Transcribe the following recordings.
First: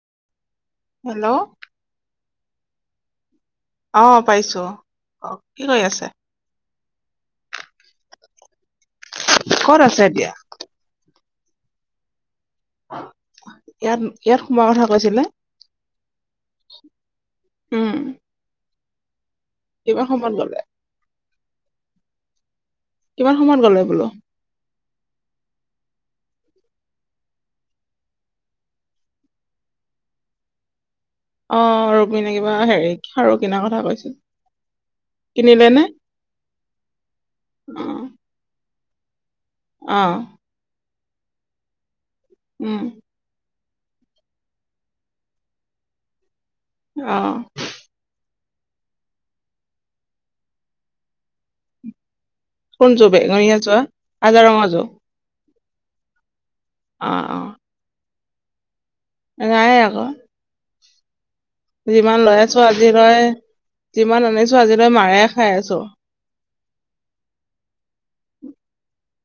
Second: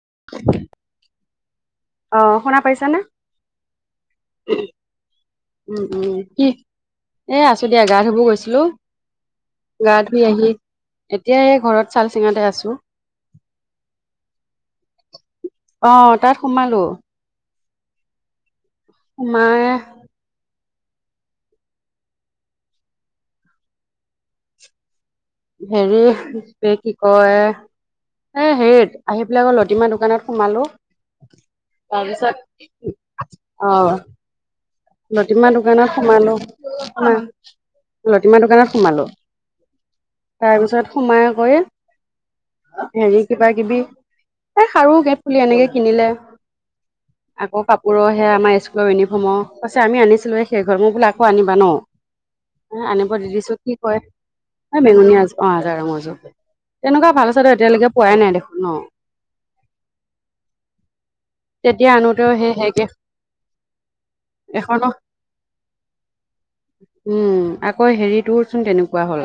[unintelligible] Hello? অ', শুনা পাইছানে? অঁ, পাইছো। কি কৰি উম, আছে উম, কি, এ আছো দিয়া, গা ধুব গৈছিলো। কত গা আছে ধুই এতিয়া? আহি এতিয়া এ ঘৰত, চাল চিঙাতে আছে। ইয়াত ইয়াত সোমোৱাৰ কথা কৈছিলে? অ তাত সোমালো উম। সোমাই কিমান সময় ললে? কিমান সময়ত গলে বোলো? হেৰি, কি কয় এ হেইত আহি পেলাই আক লতিমা দোকানত সোমালো। অ', ৰবিনে তাৰপিছত কিবা হেৰি খাৰু কিনাৰ কথা কৈছিল। লতিমা কিনিলে নে দোকানত সোমালো, অ লতিমা দোকানত সোমালো। অ তাৰপিছত সোমাই কৰি উম হেৰি কিবা কিবি এ খাৰু [unintelligible] এনেকে কিনিলে। অ আকৌ কাপোৰৰ সে আমাৰ স্কুলৰ ইউনিফৰ্মৰ, পাছে আমি আনিছিলো এই শেষ হল, মই বোল আকৌ আনিবা ন? এ কোনযোৰ আনিব দি বেঙুনীয়া দিছো, কি যোৱা কয়, আজা ৰঙৰ যোৰ এই বেঙুনীয়া আজোৰ। [unintelligible] অ তেনেকুৱা ভাল অ আছে ত এতিয়ালৈকে পোৱাই নাই দেখোন ন? নাই আকৌ। তেতিয়া যিমান আনোতেও লৈ সেই আছো আজিলৈ যিমান আনিছো এখন, আজিলৈ মাৰে খাই আছো উম, আকৌ হেৰিতোৰ চোন তেনেকুৱা। হ'ল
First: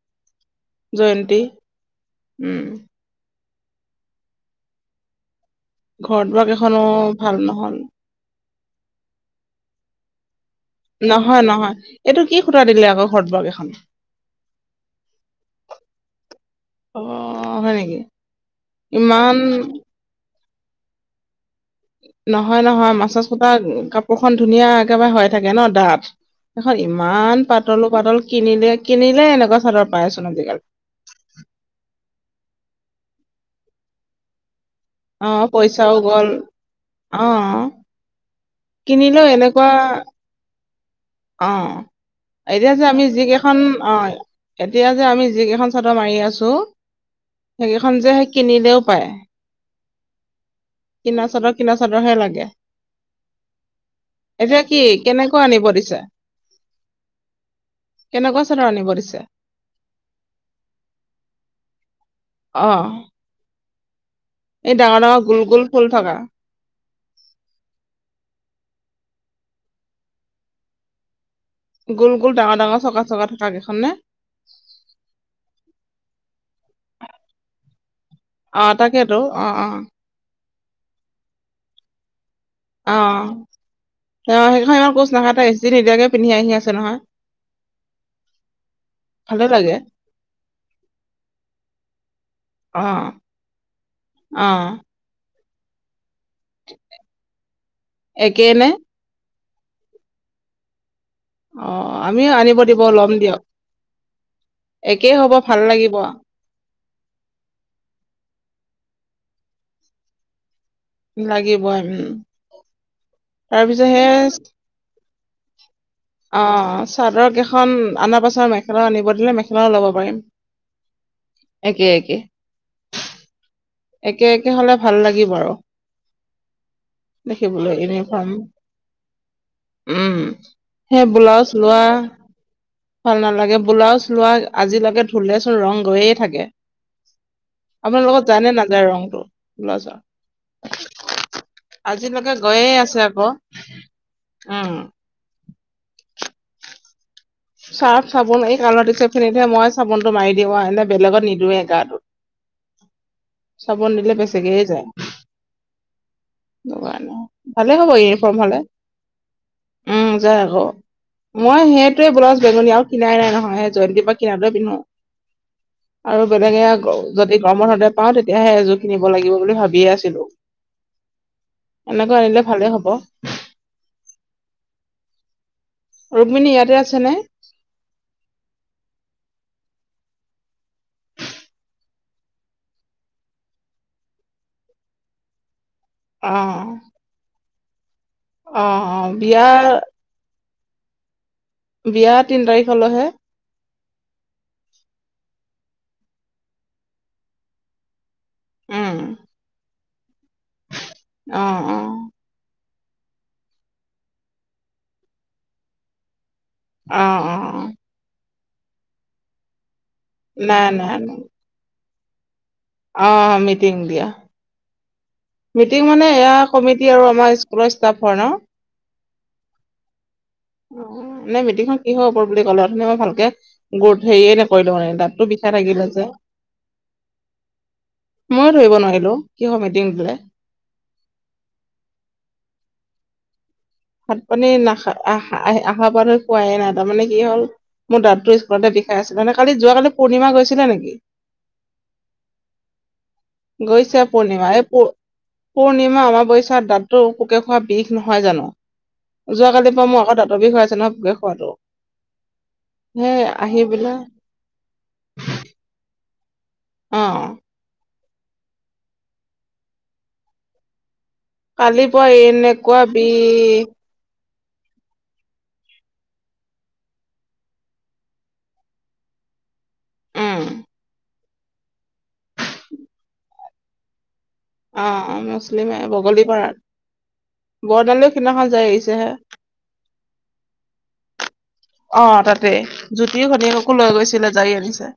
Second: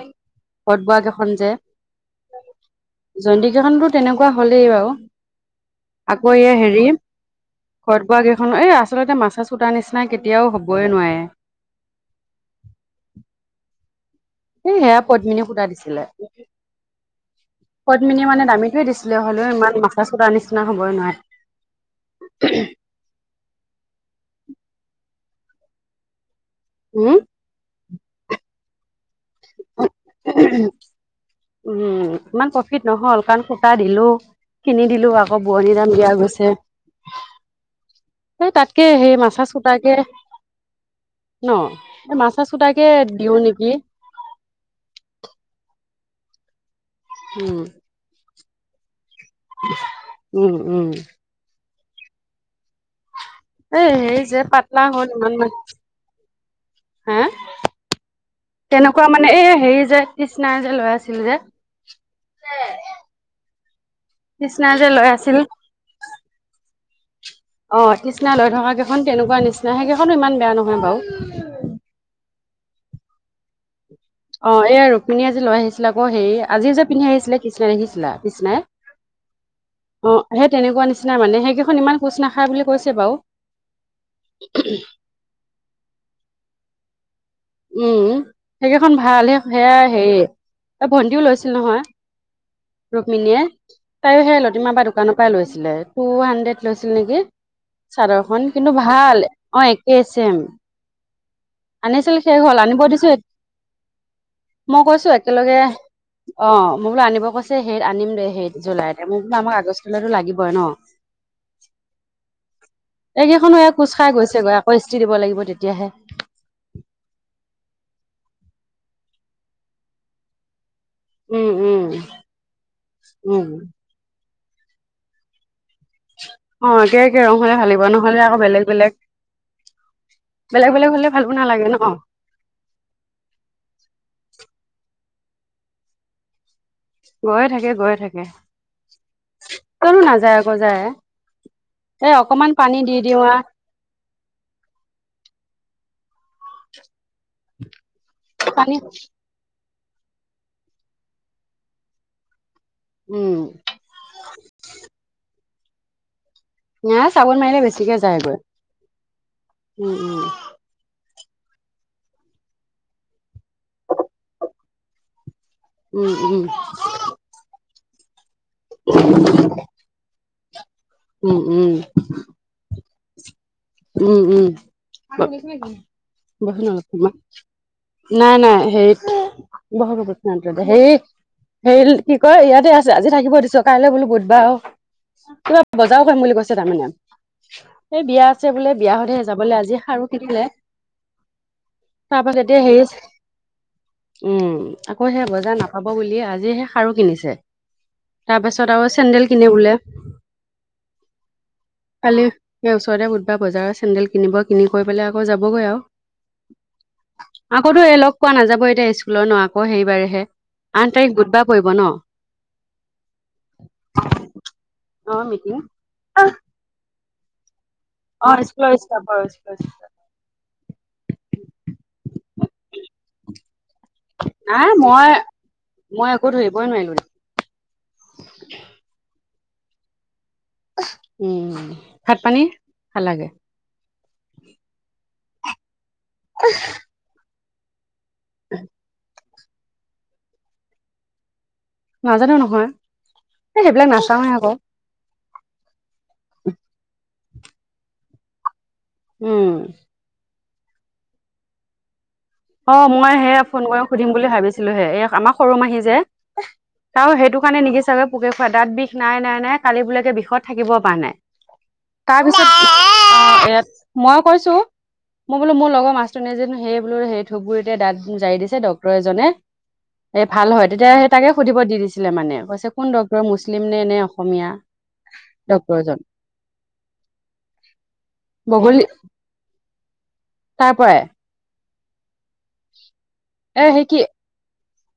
সদ বাগ এখন জয়ন্তী যে, উম জৈন্তিক ো তেনেকুৱা হলেই বাৰু, ঘৰত আকৌ বোৱা এ কেইখনো হেৰি, ভাল নহল ঘৰত বোৱা এই আচলতে মাছা চ কুটাৰ নিচিননা কেতিয়াও হ'ব নহয় নহয় এইটো কি খুটা দিলে আকৌ ঘটবগ এইখন? হে সেয়া পদ্মিনীয়ে সূতা দিছিলে। অ হয় নেকি পদ্মিনী মানে দামীটোৱে দিছিলে হলেও ইমান মাথা চথা নিচিনা হবই নোৱাৰে। নহয় নহয়, মাছাচুটা কাপোৰখন ধুনীয়া একেবাৰে হৈ থাকে ন ডাঠ। এখন উম ইমান পাতলো পাতল কিনিলে কিনিলে এনেকুৱা চাদৰ পাই আছোন আজিকালি উম ইমান প্ৰফিট নহল। কান সুতা দিলো কিনি দিলো অ আকৌ বোৱাৰনীৰ পইচাও দাম দিয়া গ'ল গৈছে। অ এই তাতকে সেই কিনিলেও মাছা এনেকুৱা চুটাকে ন! অ এই এতিয়া যে মাছাছোটাকে আমি দিওঁ যিকেইখন নেকি। অ এতিয়া যে আমি যি কেইখন চাদৰ মাৰি আছো উম সেইকেইখন যে সেই কিনিলেও পায়। উম উম লা চাদৰহে লাগে। এ হেই যে এতিয়া কি পাতলা হ'ল ইমান কেনেকুৱা মান আনিব দিছে হা কেনেকুৱা চাদৰ আনিব তেনেকুৱা দিছে মানে এই হেৰি যে কৃষ্ণাই যে লৈ আছিলো যে। অ' এই কৃষ্ণাই যে ডাঙৰ লৈ ডাঙৰ আছিল গোল গোল ফুল থকা অ' কৃষ্ণাই লৈ থকা কেইখন তেনেকুৱা নিচিনা সেইকেইখনো ইমান বেয়া নহয় বাৰু। গোল গোল ডাঙৰ ডাঙৰ চকা চকা থকা কেইখন নে। অ' এইয়া ৰুক্মিনীয়ে আজি লৈ আহিছিলে আকৌ হে আজিও যে পিন্ধি আহিছিলে কৃষ্ণাই দেখিছিলা। কৃষ্ণাই আহ তাকেইেতো অ' অ' তেনেকুৱা নিচিনা মানে সেই কইখন ইমান কোচা না অ' সেই কেইখন ইমান কোচ নাখায়, তাই ইষ্ট্ৰি নিদিয়াকে পিন্ধি আহি আছে নহয়। উম সেইকেইখন ভাল, ভালে লাগে সেয়া হেৰি ভণ্টিও লৈছিল নহয়। অ ৰুক্মিনীয়ে, তাইয়ো সেই অ লতিমাবাৰ দোকানৰ পৰা লৈছিল। লে টু হাণ্ড্ৰেড লৈছিল নেকি, চাদৰ খন একেই নে কিন্তু ভাল। অ' একেই ছেম। অ' আনিছিল আমিও শেষ হ'ল আনিব দিব, দিছো লম দিয়ক। মই কৈছো একেই হ'ব একেলগে ভাল লাগিব অ মোক বোলো আনিব কৈছে সেইত আনিম দে সেইত জুলাইত। মোকটো আমাক আগষ্টলৈটো লাগিবই ন। লাগিবই উম এইকেইখনো তাৰপিছত কোজ সেই খাই গৈছেগৈ আকৌ ই দিব লাগিব তেতিয়াহে। অ চাদৰ কেইখন অনাৰ পাছত মেখেলাও আনিব দিলো, মেখেলাও ল'ব পাৰিম। উম একে উম একে উম একে একে হ'লে ভাল লাগিব আৰু। অ' একে একে ৰং হলে ভাল দেখিবলৈ লাগিব, নহলে ইউনিফৰ্ম আকৌ বেলেগ বেলেগ উম বেলেগ বেলেগ সেই হলে ভালো ব্লাউজ নালাগে ন লোৱা ভাল নালাগে ব্লাউজ লোৱা আজিলৈকে ঢুলেচোন ৰং গৈয়ে থাকে। গৈয়ে থাকে গৈয়ে থাকে আপোনালোকৰ যায় নে নাযায় ৰংটো ব্লাউজৰ। কতো নাযায় আকৌ যায় এ আজিলৈকে অকমান গৈয়ে পানী দি আছে দিওঁ আকৌ, আ উম [unintelligible] ৰ্চাফ চাবোন এই পানী কালাৰতো চোন মই চাবোনটো মাৰি দিওঁ, এনে বেলেগত নিদওঁৱে উম গাটোত চাবোন দিলে বেচিকেইয়ে যায়। নাই চাবোন মাৰিলে ভালে হ'ব বেছিকে যায়গৈ ইউনিফৰ্ম হলে। উম যাই আকৌ। মই সেইটোৱে ব্লাউজ বেঙুনীয়া আৰু কিনাই নাই নহয় জয়ন্তীৰ পৰা কিনাটোহে পিন্ধো। উম আৰু উম বেলেগে যদি গৰমৰ হতে পাওঁ তেতিয়াহে এযোৰ কিনিব লাগিব বুলি ভাবিয়ে আছিলো। উম উম এনেকৈ আনিলে ভালে হব। উম উম ৰুক্মিণী বহি ইয়াতে লওঁ আছে নে? অকমান নাই নাই সেইত বহ [unintelligible] হেই হেৰি কি কয় ইয়াতে আছে আজি থাকিব দিছে, কাইলৈ বোলো বুধবাৰ কিবা বজাৰও কৰিম অ বুলি কৈছে তাৰমানে এই বিয়া আছে অ বোলে বিয়া অ হতেহে যাবলৈ আজি [inaudible] কিনিলে বিয়া তাৰ পাছ তিন এতি আহেই তাৰিখলৈহে উম আকৌ সেই বজাৰ নাপাব বুলিয়ে আজিহে সাৰু কিনিছে। তাৰপাছত আৰু উম চেডেল কিনিবলে। অ অ কালি [inaudible] বা বজাৰত চেন্দেল কিনিব কিনি কৰি পেলাই আকৌ যাবগৈ আৰু। অ' অ' আকৌতো এই লগ অ' পোৱা নাযাব এতিয়া স্কুলৰ ন, আকৌ হেৰিবাৰেহে নাই আঠ নাই তাৰিখ নাই বুধবাৰ পৰিব ন। অ মিটিং দিয়া মিটিং মানে এয়া কমিটি আৰু আমাৰ স্কুল অ' [inaudible] নে মিটিংখন কি হৈ ওপৰত বুলি ক'লেে মই ভালকে গ হেৰি নকৰিলো মানে মই তাতটো। খ লাগিল [inaudible] মই একো নাই। মই ধৰিব নোৱাৰিলো কিহৰ মিটং দিলে। উম ভাত পানী ভাল লাগে। ভাত পানী [unintelligible] খোৱাই নাই তাৰমানে কি হ'ল মোৰ দাদটো স্কুলতে বিখাই আছিল মানে কালি যোৱালি পূৰ্ণি গৈছিলে নেকি। নাজানো নহয় এই সেইবিলাক গৈছে নাচাওৱে আকৌ পূৰ্ণিমা এই [inaudible] পূৰ্ণিমা [unintelligible] দাঁততো খোৱা বিষ নহয় জানো উম যোৱাকালি পৰা মোৰ আকৌ দতৰ বিষয় হৈ আছে খোৱাটো অ মই সেই সে আহি ফোন কৰি পেলাই সুধিম বুলি ভাবিছিলোহে এই আমাৰ সৰু মাহী যে ত অ' সেইটো কাৰণে নিকি চাগে পোকে খুৱাই দাঁত বিষ নাই নাই নাই কালি বোলেকে বিষত থাকিব পৰা নাই কালিৰ পৰা এনেকুৱা তাৰপিছত বিষ মই কৈছো মই বোলো মোৰ লগৰ [unintelligible] নে যে সেই বোলো [unintelligible] দাঁত জাৰি দিছে ডক্তৰ এজনে এই উম, ভাল হয় তেতিয়া তাকে সুধিব দি দিছিলে মানে কৈছে কোন ডক্টৰ মুছলিম নে [inaudible] অ মুছলিমে ডক্তৰজন বগলী পাৰাত [unintelligible] খিদিনাখন যাই বগলী আহিছেহে তাৰ পৰাই অ' তাতেই জুতিও এ ঘনিকো সেই লৈ কি গৈছিলে জাৰি আনিছে।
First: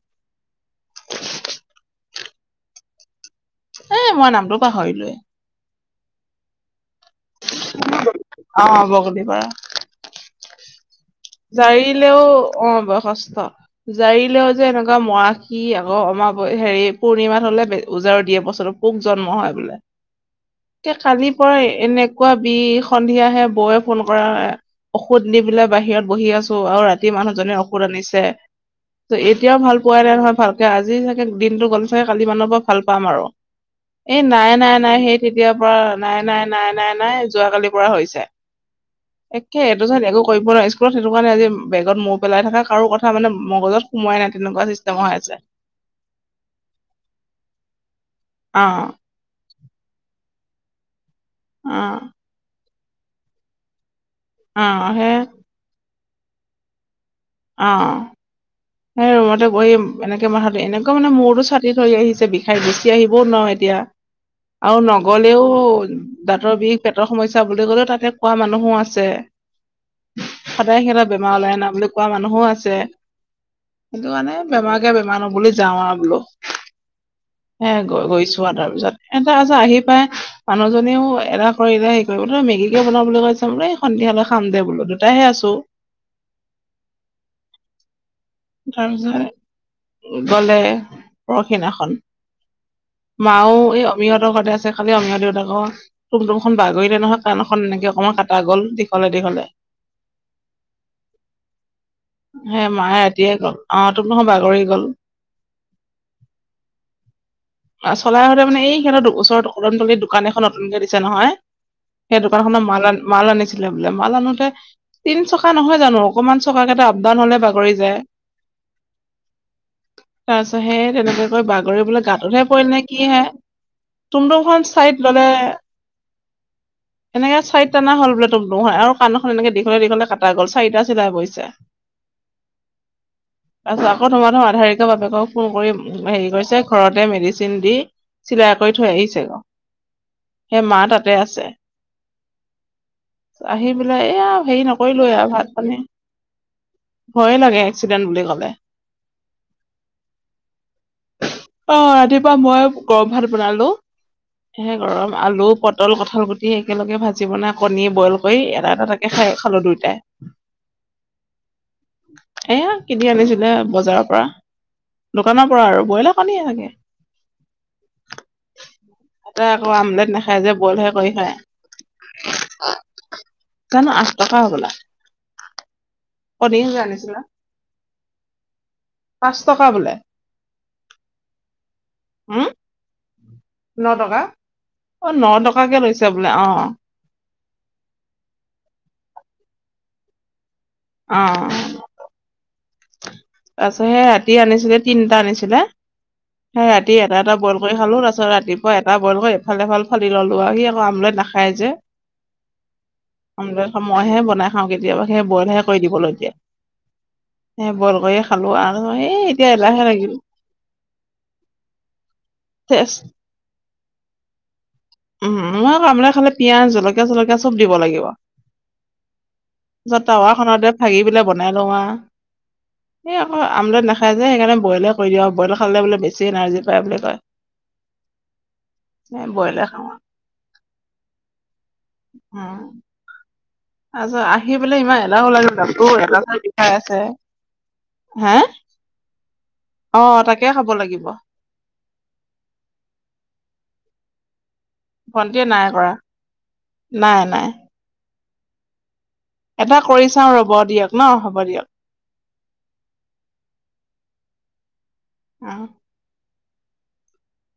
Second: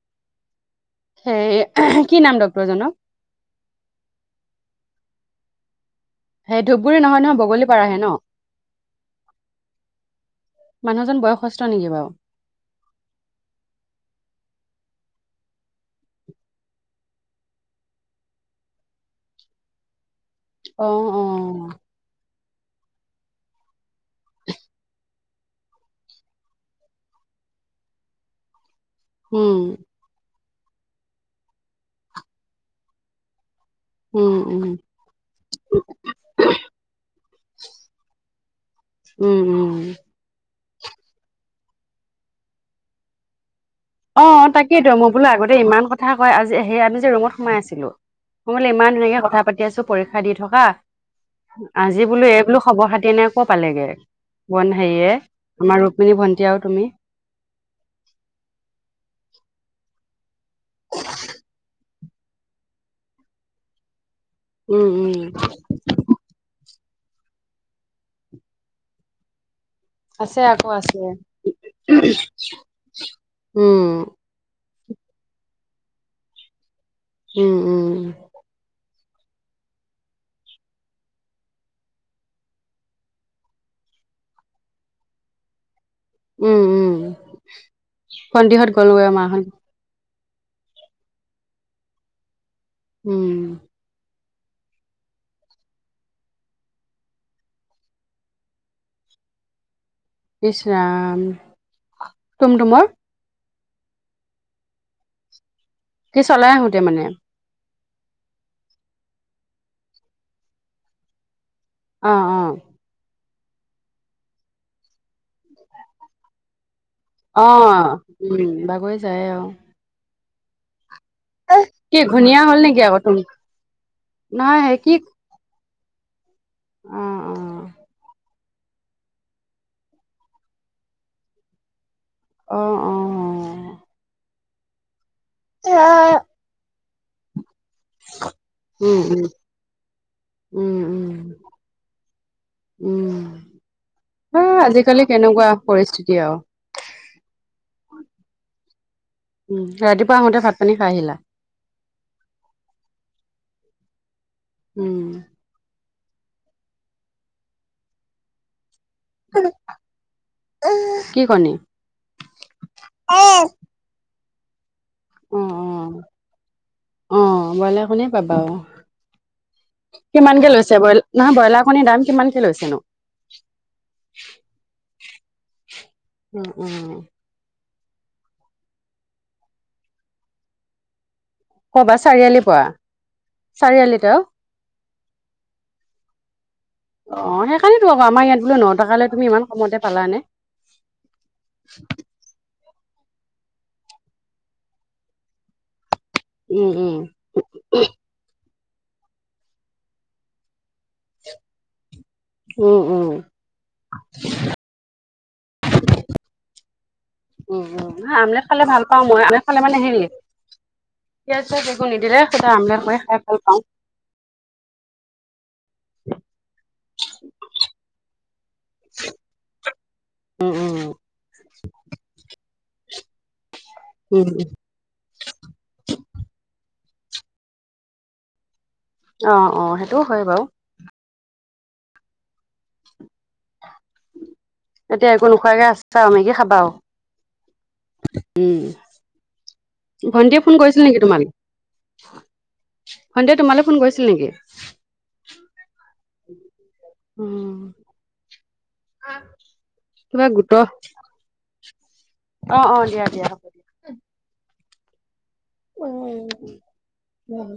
সেই কি নাম ডক্টৰজনৰ। এ মই নামটো পাহৰিলোৱে। সেই নহয় নহয় বগলী পাৰাহে ন। অ' বগলীপাৰা। মানুহজন বয়সস্থ নেকি বাৰু জাৰিলেও অ বয়সস্থ জাৰিলেও যে এনেকুৱা মৰাষি আকৌমাৰ হেৰি পূৰ্ণিমা হলে ওজাৰো দিয়ে বছৰ পোক জন্ম হয় বোলে অ অ কালি পৰা এনেকুৱা বি সন্ধিয়াাহে বৌয়ে ফোন কৰা হয় ঔষধ নি পেলাই বাহিৰত বহি আছো আৰু ৰাতি মানুহ জীৰ ঔষুধ আনিছে ত এতিয়াও উম ভাল পোৱা নাই নহয় ভাল তাকে আজি চাগে দিনটো গ'ল চাগে কালি মানুৰ পৰা ভাল পাম আৰু এই উম নাই উম নাই নাই সেই তেতিয়াৰ পৰা নাই নাই নাই নাই নাই যোৱাকালিৰ পৰা হৈছে উম একে উম সটো জান একো কৰিব নোৱাৰি স্ুলত সেইটো কাৰণে আজি বেগত মৌ পেলাই থাক কাৰো কথা মানে মগজত সোমোৱাই অ, নাই তেনেকুৱা তাকেইেতো চিষ্টেম মই হৈ বোলো আছে আগতে ইমান কথা কয় আজি সেই আমি যে ৰুমত সোমাই আছিলো মই অ বোলে ইমান ধুনাকে কথা পাতি আছো পৰীক্ষা দি থকা অ আজি বোলো এই বোলো খবৰ খাতি ন এক' পালেগে অ বন হে হেৰিয়ে আমাৰ ৰুক্মিণী ভণ্টি আৰু তুমি অ, সেই ৰুমতে বহি এনেকে মাথাটো এনেকা মানে মূোৰতটো ছাতি থৰি আহিছে বিষাই গেচি আহিবও নয় এতিয়া আৰু উম উম নগলেও দাঁতৰ বিষ পেটৰ সমস্যা বুলি গ'লেও তাতে কোৱা মানুহো আছে। আছে আকৌ সদায় আছে সিহঁতৰ বেমাৰ ওলাই ন বুলি কোৱা মানুহো আছে। উম সেইটো মানে বেমাৰকে বেমাৰ নো বুলি যাওঁ আৰু বোলো। উম হে উম গ গৈছো আৰু তাৰ পিছত এটা আছে আহি পাই মানুহজনীও এলাহ কৰিলে হেৰি কৰিব তই মেগী কে বনা বুলি কৈছে ঐ সন্ধিয়া তেতিয়াহলে খাম দে বোলো দুটাহে আছোঁ। উম, উম, ভণ্টিহত গ'লোয়ে তাৰপিছত মাহত গলে পৰখিনাখন উম মাও এই অমিয়তৰ কথা আছে খালি অীয়া দেউতাক তুম তুম খ বাগৰি দলে নহয় কাণ এখন এনেকে অকণমান কাটা গ'ল দীঘলে দীঘলে বিচৰাাম তুম তুমাৰ ল আহ, তোক নহয় বাগৰি গল। সেই চলাই আহোতে মানে চলাই হতে মানে এই সিহঁতৰ ওচৰ কদম তলিত দোকান এখন নতুনকে দিছে নহয়। অ সেই দোকান খনৰ অ মাল মাল আনিছে ছিলে বোলে মাল আনোতে তিন চকা নহয় জানো অকমান চকা কেইটা আপ ডাউন হলে অ বাগৰি যায়। উম, বাগৰি যায়ে আৰু। তাৰ পিছত হে তেনেকেকৈ বাগৰি বোলে ঘূণীয়া গাঁততহে হ'ল পৰিল নে নেকি আকৌ কি তুম হে নাই তুমতুমখন সেই কি চাইড ললে অ এনেকে চাইড টানা হ'ল বোলে তুমতুম খন আৰু কাণ এখন এনেকে দীঘলে দীঘলে কটা গ'ল চাৰিটা চিলাই পৰিছে। অ', অ', তাৰপিছত আকৌ তোমাৰ ধৰ আধাৰিক বাপেকক ফোন কৰি উ হেৰি কৰিছে ঘৰতে মেডিচিন মেডিচিন দি চিলাই কৰি থৈ উম উম আহিছে গ সে উম মা তাতে উম আছে। উম আহি পেলাই এইয়া এ হেৰি আজিকালি নকৰিলোয়ে আৰু কেনেকুৱা ভাত পানে পৰিস্থিতি আৰু ভয়ে লাগে এক্সিডেণ্ট বুলি কলে উম, ৰাতিপুৱা আহোতে ভাত পানী খাই আহিলা? অ', ৰাতিপুৱা ময়েই গৰম ভাত বনালো। সে উম, গৰম আলু পটল কঁঠাল গুটি একেলগে ভাজি বনাই কণী বইল কৰি এটা এটা [unintelligible] খালু দুয়োটাই। কি কণী? এয়া কিনি অ', আনিছিলে বজাৰৰ পৰা দোকানৰ পৰা আৰু অ', ব্ৰইলাৰ কণীয়ে চাগে অ', ব্ৰইলাৰ কণীয়ে পাবা অ', ততে আকৌ আমলেট নাখায় কিমানকে যে লৈছে বইলহে ব্ৰইলাৰ কৰি নহয় ব্ৰইলাৰ কণীৰ দাম কিমানকে খায় লৈছেনো? জানো আঠ টকা হবলা উম, কণী যে উম, আনিছিলা পাঁচ টকা বোলে। কবা হম চাৰিআলি পৰা ন চাৰিআলিত টকা? অ', ন টকাকে লৈছে বোলে অ', অ', সেইকাৰণেইতো আকৌ আমাৰ ইয়াত বোলে নটকালৈ তুমি ইমান কমতে পালানে? অ', তাৰপিছত সেই ৰাতি আনিছিলে তিনিটা আনিছিলে। সে উম, ৰাতি উম, এটা এটা বইল কৰি খালো তাৰপিছত ৰাতিপুৱা এটা বইল কৰি এফাল এফাল ফালি ললো আৰু সি আমলেট নাখায় যে উম, উম, আমলেট মইহে বনাই খাওঁ কেতিয়াবা। বইল হে কৰি দিবলৈ দিয়ে উম, সেই উম, বইল কৰি নহয় আমলেট খালে ভাল পাওঁ মই আনে ফালে মানে হেৰি পিয়াজ চিয়াজ একো নিদিলে শুধা আমলেট চেচ কৰি খাই ভাল পাওঁ। উম, মই আকৌ আমলেট খালে পিয়াজ জলকীয়া চলকীয়া চব দিব লাগিব। জ তাৱা উম, খনতে উম, ভাগি পেলাই বনাই লওঁ আও এই আকৌ আমলেট নাখাই যে উম, সেইকাৰনে বইলে কৰি দিয়োঁ আৰু বইল খালে বোলে বেছি বেছি এনৰ্জি পায় বুলি কয়। অ', অ', সেইটো হয় বাৰু। হুম, [unintelligible] আহি পেলে ইমান এতিয়া এলাহ একো ও লাগিল নোখোৱাকে দাঁতটো আছা আৰু এটা মেগী ছাইড খাবা আৰু। বিষাই আছে, হে অ ভন্টিয়ে তাকে ফোন খাব কৰিছিল নেকি লাগিব তোমালৈ ভন্টিয়ে তোমালৈ ফোন কৰিছিল? ছিল নেকি ভণ্টিয়ে নাই কৰা নাই নাই। উম, এটা কৰি কিবা চাও ৰব গোটৰ দিয়ক ন হ'ব দিয়ক। অ', অ' দিয়া হ'ব দিয়া। অ উম, উম,